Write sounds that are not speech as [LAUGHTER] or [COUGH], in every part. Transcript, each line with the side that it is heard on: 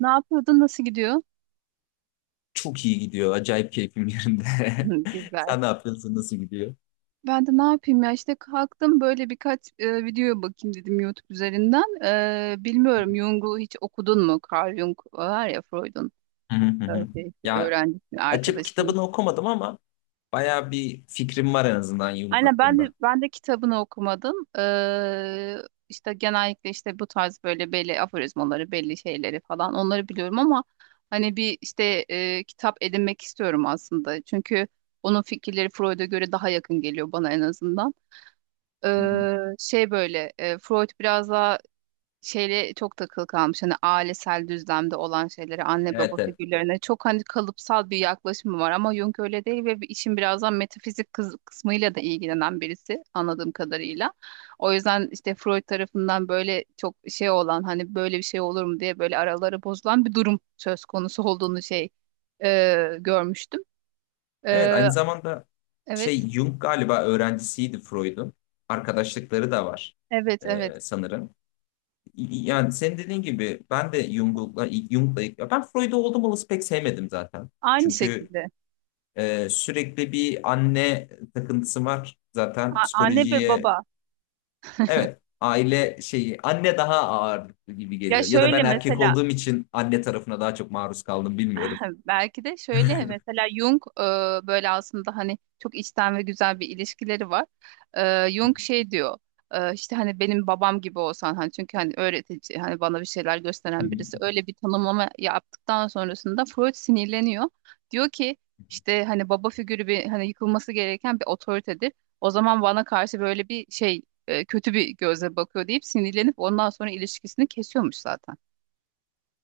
right: Ne yapıyordun? Nasıl gidiyor? [LAUGHS]
left: Çok iyi gidiyor. Acayip keyfim yerinde.
right: Hı,
left: [LAUGHS]
right: güzel.
left: Sen ne yapıyorsun? Nasıl gidiyor?
right: Ben de ne yapayım ya işte kalktım böyle birkaç videoya bakayım dedim YouTube üzerinden. Bilmiyorum, Jung'u hiç okudun mu? Carl Jung var ya, Freud'un
left: Hı hı hı hı.
right: şeysi,
left: Ya,
right: öğrencisi,
left: açıp
right: arkadaşının.
left: kitabını okumadım ama bayağı bir fikrim var en azından Jung
right: Aynen, ben de
left: hakkında.
right: ben de kitabını okumadım. İşte genellikle işte bu tarz böyle belli aforizmaları, belli şeyleri falan onları biliyorum ama hani bir işte kitap edinmek istiyorum aslında. Çünkü onun fikirleri Freud'a göre daha yakın geliyor bana, en azından.
left: Hı hı.
right: Şey böyle, Freud biraz daha şeyle çok takılı kalmış, hani ailesel düzlemde olan şeylere, anne baba
left: Evet, evet.
right: figürlerine çok hani kalıpsal bir yaklaşımı var, ama Jung öyle değil ve bir işin birazdan metafizik kısmıyla da ilgilenen birisi, anladığım kadarıyla. O yüzden işte Freud tarafından böyle çok şey olan, hani böyle bir şey olur mu diye böyle araları bozulan bir durum söz konusu olduğunu şey görmüştüm.
left: Evet,
right: Ee,
left: aynı zamanda
right: evet,
left: şey Jung galiba öğrencisiydi Freud'un. Arkadaşlıkları da var,
right: evet, evet,
left: sanırım. Yani senin dediğin gibi ben de Jung'la, ya ben Freud'u oldum olası pek sevmedim zaten.
right: aynı
left: Çünkü
right: şekilde.
left: Sürekli bir anne takıntısı var. Zaten
right: Anne ve
left: psikolojiye
right: baba.
left: evet, aile şeyi, anne daha ağırlıklı gibi
right: Ya
left: geliyor. Ya da
right: şöyle
left: ben erkek
right: mesela,
left: olduğum için anne tarafına daha çok maruz kaldım, bilmiyorum.
right: [LAUGHS] belki de şöyle mesela Jung böyle aslında hani çok içten ve güzel bir ilişkileri var. Jung
left: [LAUGHS]
right: şey diyor, işte hani benim babam gibi olsan, hani çünkü hani öğretici, hani bana bir şeyler
left: Hı
right: gösteren
left: hı.
right: birisi, öyle bir tanımlama yaptıktan sonrasında Freud sinirleniyor. Diyor ki işte hani baba figürü bir hani yıkılması gereken bir otoritedir. O zaman bana karşı böyle bir şey kötü bir gözle bakıyor deyip sinirlenip ondan sonra ilişkisini kesiyormuş zaten.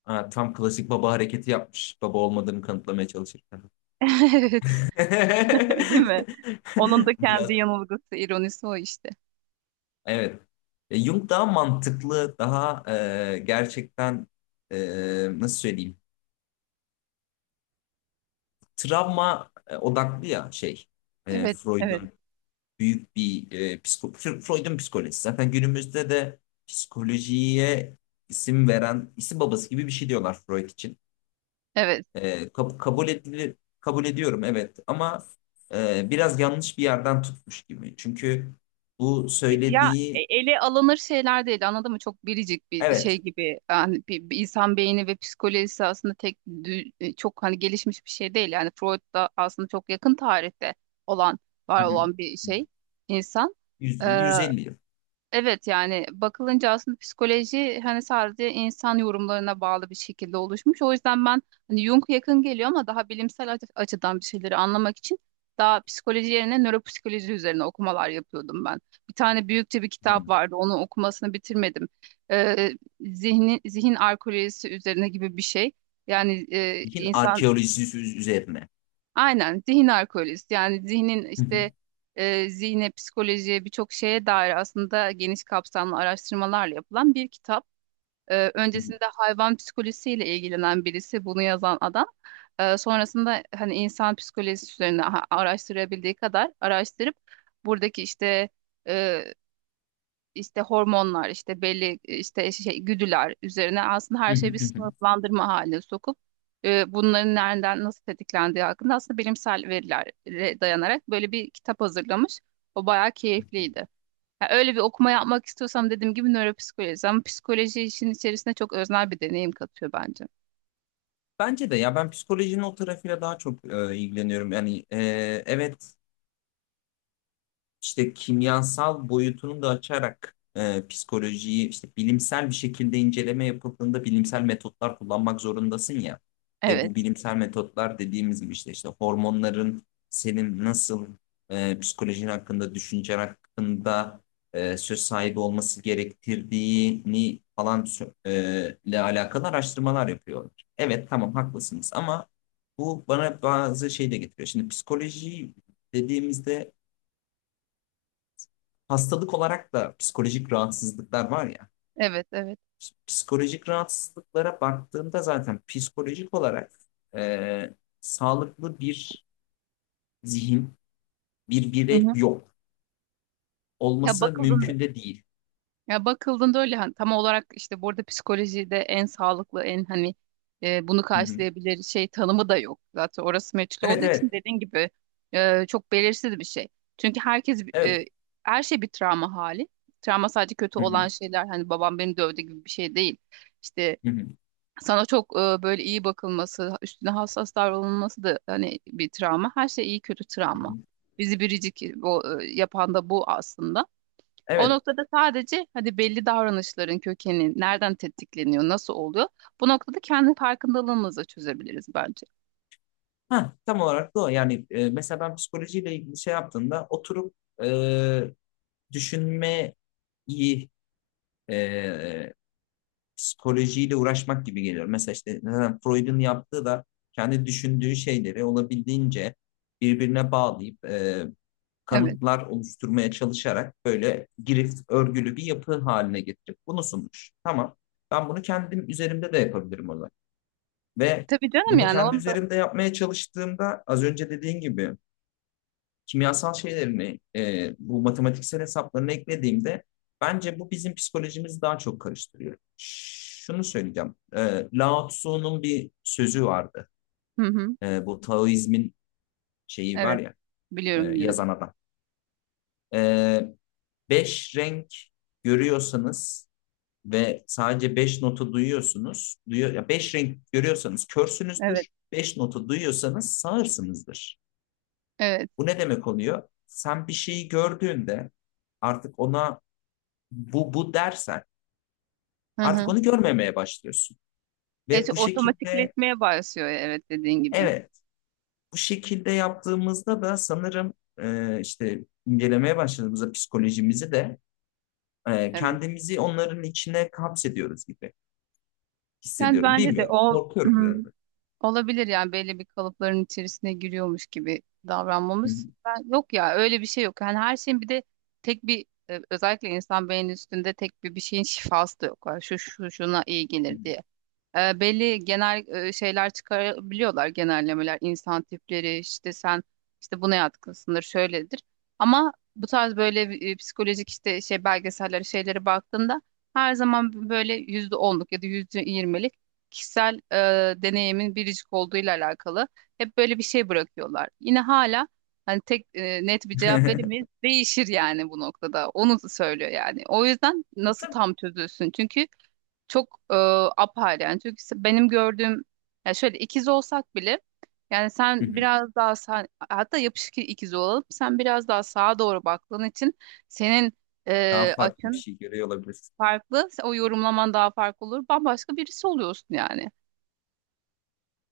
left: Ha, tam klasik baba hareketi yapmış. Baba olmadığını kanıtlamaya çalışırken.
right: [LAUGHS] Evet. [LAUGHS] Değil mi? Onun
left: [LAUGHS]
right: da
left: Biraz,
right: kendi yanılgısı, ironisi o işte.
left: evet. Jung daha mantıklı, daha gerçekten, e, nasıl söyleyeyim? Travma odaklı, ya şey.
right: Evet, evet,
left: Freud'un büyük bir e, psiko Freud'un psikolojisi. Zaten günümüzde de psikolojiye isim veren, isim babası gibi bir şey diyorlar Freud için.
right: evet.
left: Kabul edilir, kabul ediyorum, evet ama biraz yanlış bir yerden tutmuş gibi. Çünkü bu
right: Ya
left: söylediği,
right: ele alınır şeyler değil, anladın mı? Çok biricik bir
left: evet.
right: şey gibi. Yani bir insan beyni ve psikolojisi aslında çok hani gelişmiş bir şey değil. Yani Freud da aslında çok yakın tarihte olan, var
left: Hı hı.
right: olan bir şey, insan.
left: 100 yıl, 150 yıl.
right: Evet, yani bakılınca aslında psikoloji hani sadece insan yorumlarına bağlı bir şekilde oluşmuş. O yüzden ben hani Jung yakın geliyor, ama daha bilimsel açıdan bir şeyleri anlamak için daha psikoloji yerine nöropsikoloji üzerine okumalar yapıyordum ben. Bir tane büyükçe bir
left: Hı hı.
right: kitap vardı. Onun okumasını bitirmedim. Ee, zihin arkeolojisi üzerine gibi bir şey. Yani
left: Zihin
right: insan.
left: arkeolojisi üzerine.
right: Aynen, zihin arkeolojisi, yani zihnin
left: Hı hı.
right: işte zihne, psikolojiye birçok şeye dair aslında geniş kapsamlı araştırmalarla yapılan bir kitap.
left: Hı hı.
right: Öncesinde hayvan psikolojisiyle ilgilenen birisi bunu yazan adam. Sonrasında hani insan psikolojisi üzerine araştırabildiği kadar araştırıp buradaki işte e, işte hormonlar, işte belli işte şey güdüler üzerine aslında her
left: Hı hı.
right: şeyi bir
left: Hı hı.
right: sınıflandırma haline sokup bunların nereden nasıl tetiklendiği hakkında aslında bilimsel verilere dayanarak böyle bir kitap hazırlamış. O bayağı keyifliydi. Yani öyle bir okuma yapmak istiyorsam, dediğim gibi nöropsikoloji, ama psikoloji işin içerisine çok öznel bir deneyim katıyor bence.
left: Bence de, ya ben psikolojinin o tarafıyla daha çok ilgileniyorum. Yani, evet, işte kimyasal boyutunu da açarak psikolojiyi işte bilimsel bir şekilde inceleme yapıldığında bilimsel metotlar kullanmak zorundasın ya. Ve bu
right: Evet,
left: bilimsel metotlar, dediğimiz gibi, işte hormonların senin nasıl psikolojin hakkında, düşüncen hakkında söz sahibi olması gerektirdiğini falan ile alakalı araştırmalar yapıyorlar. Evet, tamam, haklısınız ama bu bana bazı şey de getiriyor. Şimdi psikoloji dediğimizde, hastalık olarak da psikolojik rahatsızlıklar var ya.
right: evet, evet.
left: Psikolojik rahatsızlıklara baktığımda zaten psikolojik olarak e, sağlıklı bir zihin, bir
right: Hı
left: birey
right: hı.
left: yok.
right: Ya
left: Olması
right: bakıldığında
left: mümkün de değil.
right: Ya bakıldığında öyle hani tam olarak işte burada psikolojide en sağlıklı en hani bunu
left: Hı hı.
right: karşılayabilir şey tanımı da yok. Zaten orası meçhul olduğu
left: Evet,
right: için,
left: evet,
right: dediğin gibi, çok belirsiz bir şey. Çünkü
left: evet.
right: her şey bir travma hali. Travma sadece kötü
left: Hı hı,
right: olan şeyler, hani babam beni dövdü gibi bir şey değil. İşte
left: hı hı,
right: sana çok böyle iyi bakılması, üstüne hassas davranılması da hani bir travma. Her şey iyi kötü
left: hı
right: travma.
left: hı.
right: Bizi biricik, yapan da bu aslında. O
left: Evet.
right: noktada sadece hadi belli davranışların kökeni nereden tetikleniyor, nasıl oluyor? Bu noktada kendi farkındalığımızla çözebiliriz bence.
left: Ha, tam olarak da o. Yani, mesela ben psikolojiyle ilgili şey yaptığımda oturup e, düşünmeyi, e, psikolojiyle uğraşmak gibi geliyor. Mesela işte, neden Freud'un yaptığı da kendi düşündüğü şeyleri olabildiğince birbirine bağlayıp
right: Evet.
left: kanıtlar oluşturmaya çalışarak, böyle girift örgülü bir yapı haline getirip bunu sunmuş. Tamam. Ben bunu kendim üzerimde de yapabilirim o zaman. Ve
right: Tabii canım,
left: bunu
right: yani
left: kendi
right: onu da.
left: üzerimde yapmaya çalıştığımda, az önce dediğin gibi, kimyasal şeylerini, bu matematiksel hesaplarını eklediğimde, bence bu bizim psikolojimizi daha çok karıştırıyor. Şunu söyleyeceğim. Lao Tzu'nun bir sözü vardı.
right: Hı hı.
left: Bu Taoizmin şeyi var
right: Evet.
left: ya,
right: Biliyorum, biliyorum.
left: yazan adam. E, Beş renk görüyorsanız ve sadece beş notu duyuyorsunuz. Duyuyor, ya beş renk görüyorsanız
right: Evet.
left: körsünüzdür. Beş notu duyuyorsanız sağırsınızdır.
right: Evet.
left: Bu ne demek oluyor? Sen bir şeyi gördüğünde, artık ona "bu, bu" dersen,
right: Hı
left: artık
right: hı.
left: onu görmemeye başlıyorsun.
right: Evet,
left: Ve bu şekilde,
right: otomatikleşmeye başlıyor, evet, dediğin gibi.
left: evet, bu şekilde yaptığımızda da sanırım, işte incelemeye başladığımızda psikolojimizi de,
right: Evet.
left: kendimizi onların içine kapsediyoruz gibi
right: Yani
left: hissediyorum.
right: bence de
left: Bilmiyorum.
right: o.
left: Korkuyorum
right: [CLEARS THROAT]
left: biraz da.
right: Olabilir yani, belli bir kalıpların içerisine giriyormuş gibi
left: Hı
right: davranmamız. Yok ya, öyle bir şey yok. Yani her şeyin bir de tek bir, özellikle insan beyninin üstünde tek bir şeyin şifası da yok. Yani şu şu şuna iyi gelir diye. Belli genel şeyler çıkarabiliyorlar, genellemeler, insan tipleri, işte sen işte buna yatkınsındır, şöyledir. Ama bu tarz böyle psikolojik işte şey belgeseller, şeylere baktığında her zaman böyle %10'luk ya da %20'lik kişisel deneyimin biricik olduğuyla alakalı hep böyle bir şey bırakıyorlar. Yine hala hani tek net bir cevap
left: hı.
right: veremeyiz. Değişir yani bu noktada. Onu söylüyor yani. O yüzden
left: [LAUGHS]
right: nasıl
left: Tabii.
right: tam çözülsün? Çünkü çok apayrı yani, çünkü benim gördüğüm, ya şöyle, ikiz olsak bile, yani
left: Hı
right: sen
left: hı.
right: biraz daha sağ, hatta yapışık ikiz olalım, sen biraz daha sağa doğru baktığın için senin
left: Daha farklı bir
right: açın
left: şey görüyor olabilirsin.
right: farklı, o yorumlaman daha farklı olur, bambaşka birisi oluyorsun yani.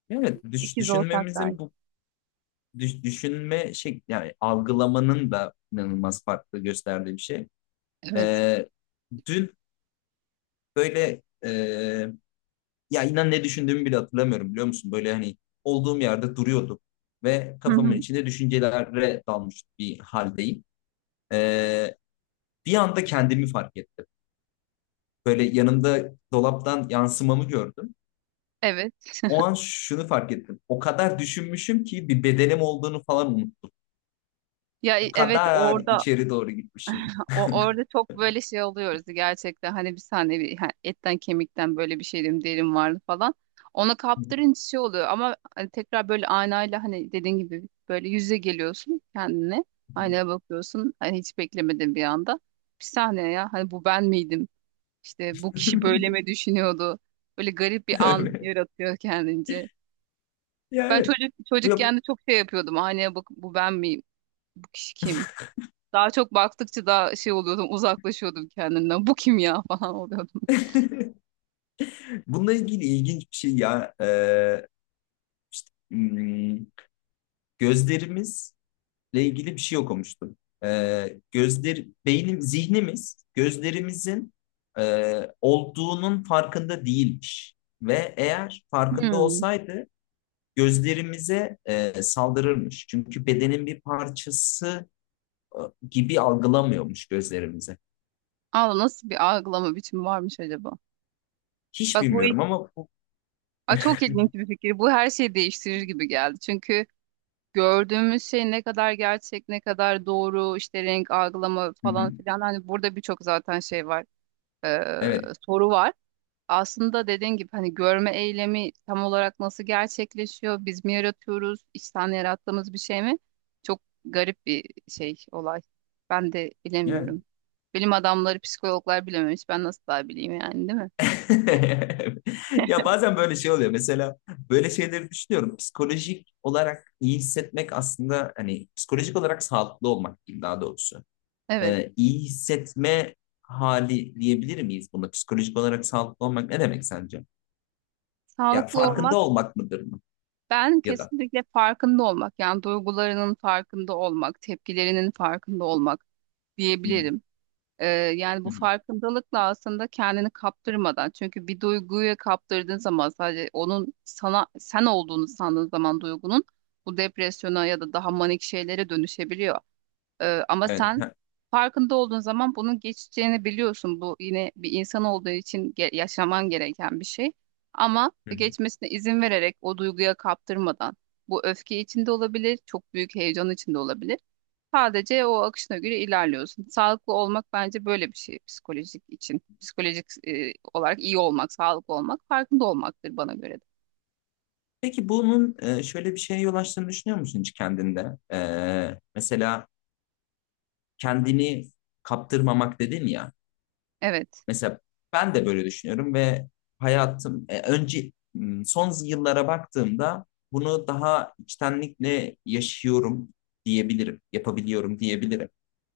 left: Evet,
right: İkiz olsak dahi.
left: düşünmemizin bu düşünme şey, yani algılamanın da inanılmaz farklı gösterdiği bir şey.
right: Evet.
left: E, dün böyle, ya inan, ne düşündüğümü bile hatırlamıyorum, biliyor musun? Böyle hani, olduğum yerde duruyordum ve
right: [LAUGHS] Hı
left: kafamın
right: hı.
left: içinde düşüncelere dalmış bir haldeyim. E, bir anda kendimi fark ettim. Böyle yanımda, dolaptan yansımamı gördüm.
right: Evet.
left: O
right: [LAUGHS]
left: an şunu fark ettim. O kadar düşünmüşüm ki bir bedenim olduğunu falan unuttum.
right: Ya
left: O
right: evet,
left: kadar
right: orada.
left: içeri doğru gitmişim.
right: Orada çok böyle şey oluyoruz gerçekten, hani bir saniye bir, ha, etten kemikten böyle bir şeydim derim vardı falan. Ona kaptırınca şey oluyor ama hani tekrar böyle aynayla, hani dediğin gibi böyle yüze geliyorsun kendine. Aynaya bakıyorsun, hani hiç beklemedin, bir anda. Bir saniye ya, hani bu ben miydim? İşte bu kişi böyle mi
left: [LAUGHS]
right: düşünüyordu? Böyle garip bir an
left: Evet.
right: yaratıyor kendince.
left: Ya,
right: Ben
left: evet.
right: çocuk çocukken
left: Yok.
right: de çok şey yapıyordum. Aynaya bakıp, bu ben miyim? Bu kişi kim? Daha çok baktıkça daha şey oluyordum, uzaklaşıyordum kendimden. Bu kim ya, [LAUGHS] falan oluyordum.
left: [LAUGHS] Bununla ilgili ilginç bir şey ya. Hmm, gözlerimizle ilgili bir şey okumuştum. Gözler, beynim, zihnimiz gözlerimizin e, olduğunun farkında değilmiş. Ve eğer farkında
right: Hmm.
left: olsaydı gözlerimize saldırırmış. Çünkü bedenin bir parçası e, gibi algılamıyormuş gözlerimize.
right: Allah, nasıl bir algılama biçimi varmış acaba?
left: Hiç
right: Bak bu.
left: bilmiyorum ama bu...
right: Çok ilginç bir fikir. Bu her şeyi değiştirir gibi geldi. Çünkü gördüğümüz şey ne kadar gerçek, ne kadar doğru, işte renk algılama
left: Hı hı.
right: falan filan. Hani burada birçok zaten şey var, ee,
left: Evet.
right: soru var. Aslında dediğin gibi hani görme eylemi tam olarak nasıl gerçekleşiyor? Biz mi yaratıyoruz? İçten yarattığımız bir şey mi? Çok garip bir şey olay. Ben de
left: Evet.
right: bilemiyorum. Bilim adamları, psikologlar bilememiş. Ben nasıl daha bileyim yani, değil mi?
left: [LAUGHS] Ya, bazen böyle şey oluyor. Mesela böyle şeyleri düşünüyorum. Psikolojik olarak iyi hissetmek aslında, hani psikolojik olarak sağlıklı olmak diyeyim daha doğrusu.
right: Evet.
left: İyi hissetme hali diyebilir miyiz buna? Psikolojik olarak sağlıklı olmak ne demek sence? Ya,
right: Sağlıklı
left: farkında
right: olmak,
left: olmak mıdır mı?
right: ben
left: Ya da.
right: kesinlikle farkında olmak, yani duygularının farkında olmak, tepkilerinin farkında olmak
left: Hı hı,
right: diyebilirim. Ee, Yani
left: hı
right: bu
left: hı.
right: farkındalıkla aslında kendini kaptırmadan, çünkü bir duyguya kaptırdığın zaman, sadece onun sana sen olduğunu sandığın zaman, duygunun bu depresyona ya da daha manik şeylere dönüşebiliyor. Ama
left: Evet.
right: sen
left: Ha,
right: farkında olduğun zaman bunun geçeceğini biliyorsun. Bu yine bir insan olduğu için yaşaman gereken bir şey. Ama
left: hı hı.
right: geçmesine izin vererek, o duyguya kaptırmadan, bu öfke içinde olabilir, çok büyük heyecan içinde olabilir. Sadece o akışına göre ilerliyorsun. Sağlıklı olmak bence böyle bir şey psikolojik için. Psikolojik olarak iyi olmak, sağlıklı olmak, farkında olmaktır bana göre de.
left: Peki bunun şöyle bir şeye yol açtığını düşünüyor musun hiç kendinde? Mesela kendini kaptırmamak dedin ya.
right: Evet.
left: Mesela ben de böyle düşünüyorum ve hayatım, önce, son yıllara baktığımda bunu daha içtenlikle yaşıyorum diyebilirim, yapabiliyorum diyebilirim.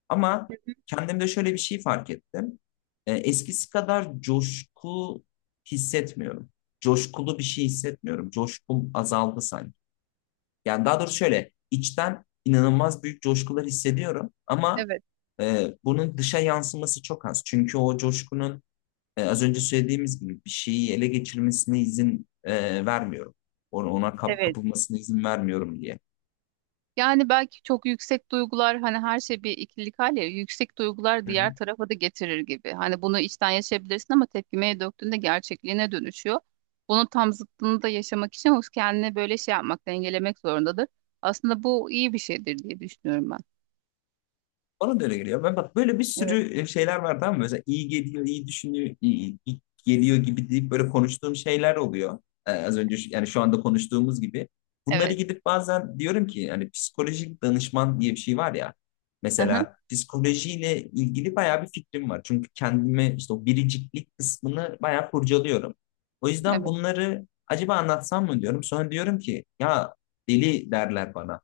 left: Ama kendimde şöyle bir şey fark ettim. Eskisi kadar coşku hissetmiyorum. Coşkulu bir şey hissetmiyorum. Coşkum azaldı sanki. Yani daha doğrusu, şöyle içten inanılmaz büyük coşkular hissediyorum ama
right: Evet,
left: bunun dışa yansıması çok az. Çünkü o coşkunun, az önce söylediğimiz gibi, bir şeyi ele geçirmesine izin vermiyorum. Ona, ona kap-
right: evet.
left: kapılmasına izin vermiyorum diye.
right: Yani belki çok yüksek duygular, hani her şey bir ikilik hal ya, yüksek duygular
left: Hı hı.
right: diğer tarafa da getirir gibi. Hani bunu içten yaşayabilirsin ama tepkimeye döktüğünde gerçekliğine dönüşüyor. Bunun tam zıttını da yaşamak için o kendine böyle şey yapmak, dengelemek zorundadır. Aslında bu iyi bir şeydir diye düşünüyorum ben.
left: Bana da öyle geliyor. Ben bak, böyle bir
right: Evet.
left: sürü şeyler var, tamam mı? Mesela iyi geliyor, iyi düşünüyor, iyi geliyor gibi deyip böyle konuştuğum şeyler oluyor. Az önce, yani şu anda konuştuğumuz gibi. Bunları
right: Evet.
left: gidip bazen diyorum ki, yani psikolojik danışman diye bir şey var ya.
right: Hı hı.
left: Mesela psikolojiyle ilgili bayağı bir fikrim var. Çünkü kendime işte o biriciklik kısmını bayağı kurcalıyorum. O yüzden
right: Evet. [LAUGHS]
left: bunları acaba anlatsam mı diyorum. Sonra diyorum ki, ya deli derler bana.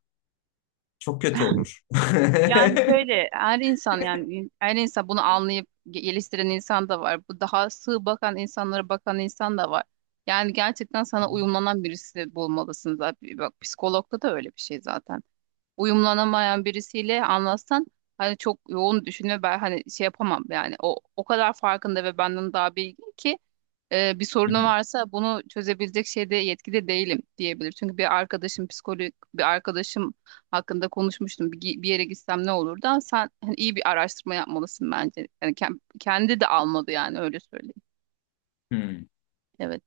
left: Çok kötü olur. [LAUGHS]
right: Yani şöyle her insan, yani her insan, bunu anlayıp geliştiren insan da var. Bu daha sığ bakan insanlara bakan insan da var. Yani gerçekten sana uyumlanan birisi bulmalısın zaten. Bak, psikologda da öyle bir şey zaten. Uyumlanamayan birisiyle anlatsan, hani çok yoğun düşünme, ben hani şey yapamam yani, o kadar farkında ve benden daha bilgin ki bir
left: Hı
right: sorunu
left: hı.
right: varsa bunu çözebilecek şeyde, yetkide değilim diyebilir. Çünkü bir arkadaşım psikolog, bir arkadaşım hakkında konuşmuştum. Bir yere gitsem ne olur, da sen hani iyi bir araştırma yapmalısın bence. Yani kendi de almadı yani, öyle söyleyeyim.
left: Hmm.
right: Evet.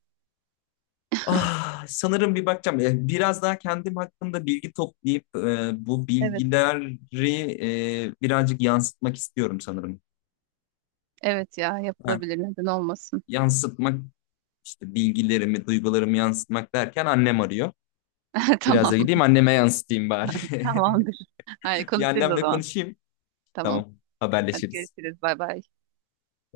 left: Ah, sanırım bir bakacağım. Biraz daha kendim hakkında bilgi toplayıp bu
right: Evet.
left: bilgileri birazcık yansıtmak istiyorum sanırım.
right: Evet ya,
left: Ha,
right: yapılabilir, neden olmasın.
left: yansıtmak, işte bilgilerimi, duygularımı yansıtmak derken annem arıyor.
right: [LAUGHS]
left: Biraz da
right: Tamam.
left: gideyim, anneme yansıtayım bari. [LAUGHS]
right: Tamamdır. Hayır,
left: Bir
right: konuşuruz o
left: annemle
right: zaman.
left: konuşayım.
right: Tamam.
left: Tamam,
right: Hadi
left: haberleşiriz.
right: görüşürüz. Bay bay.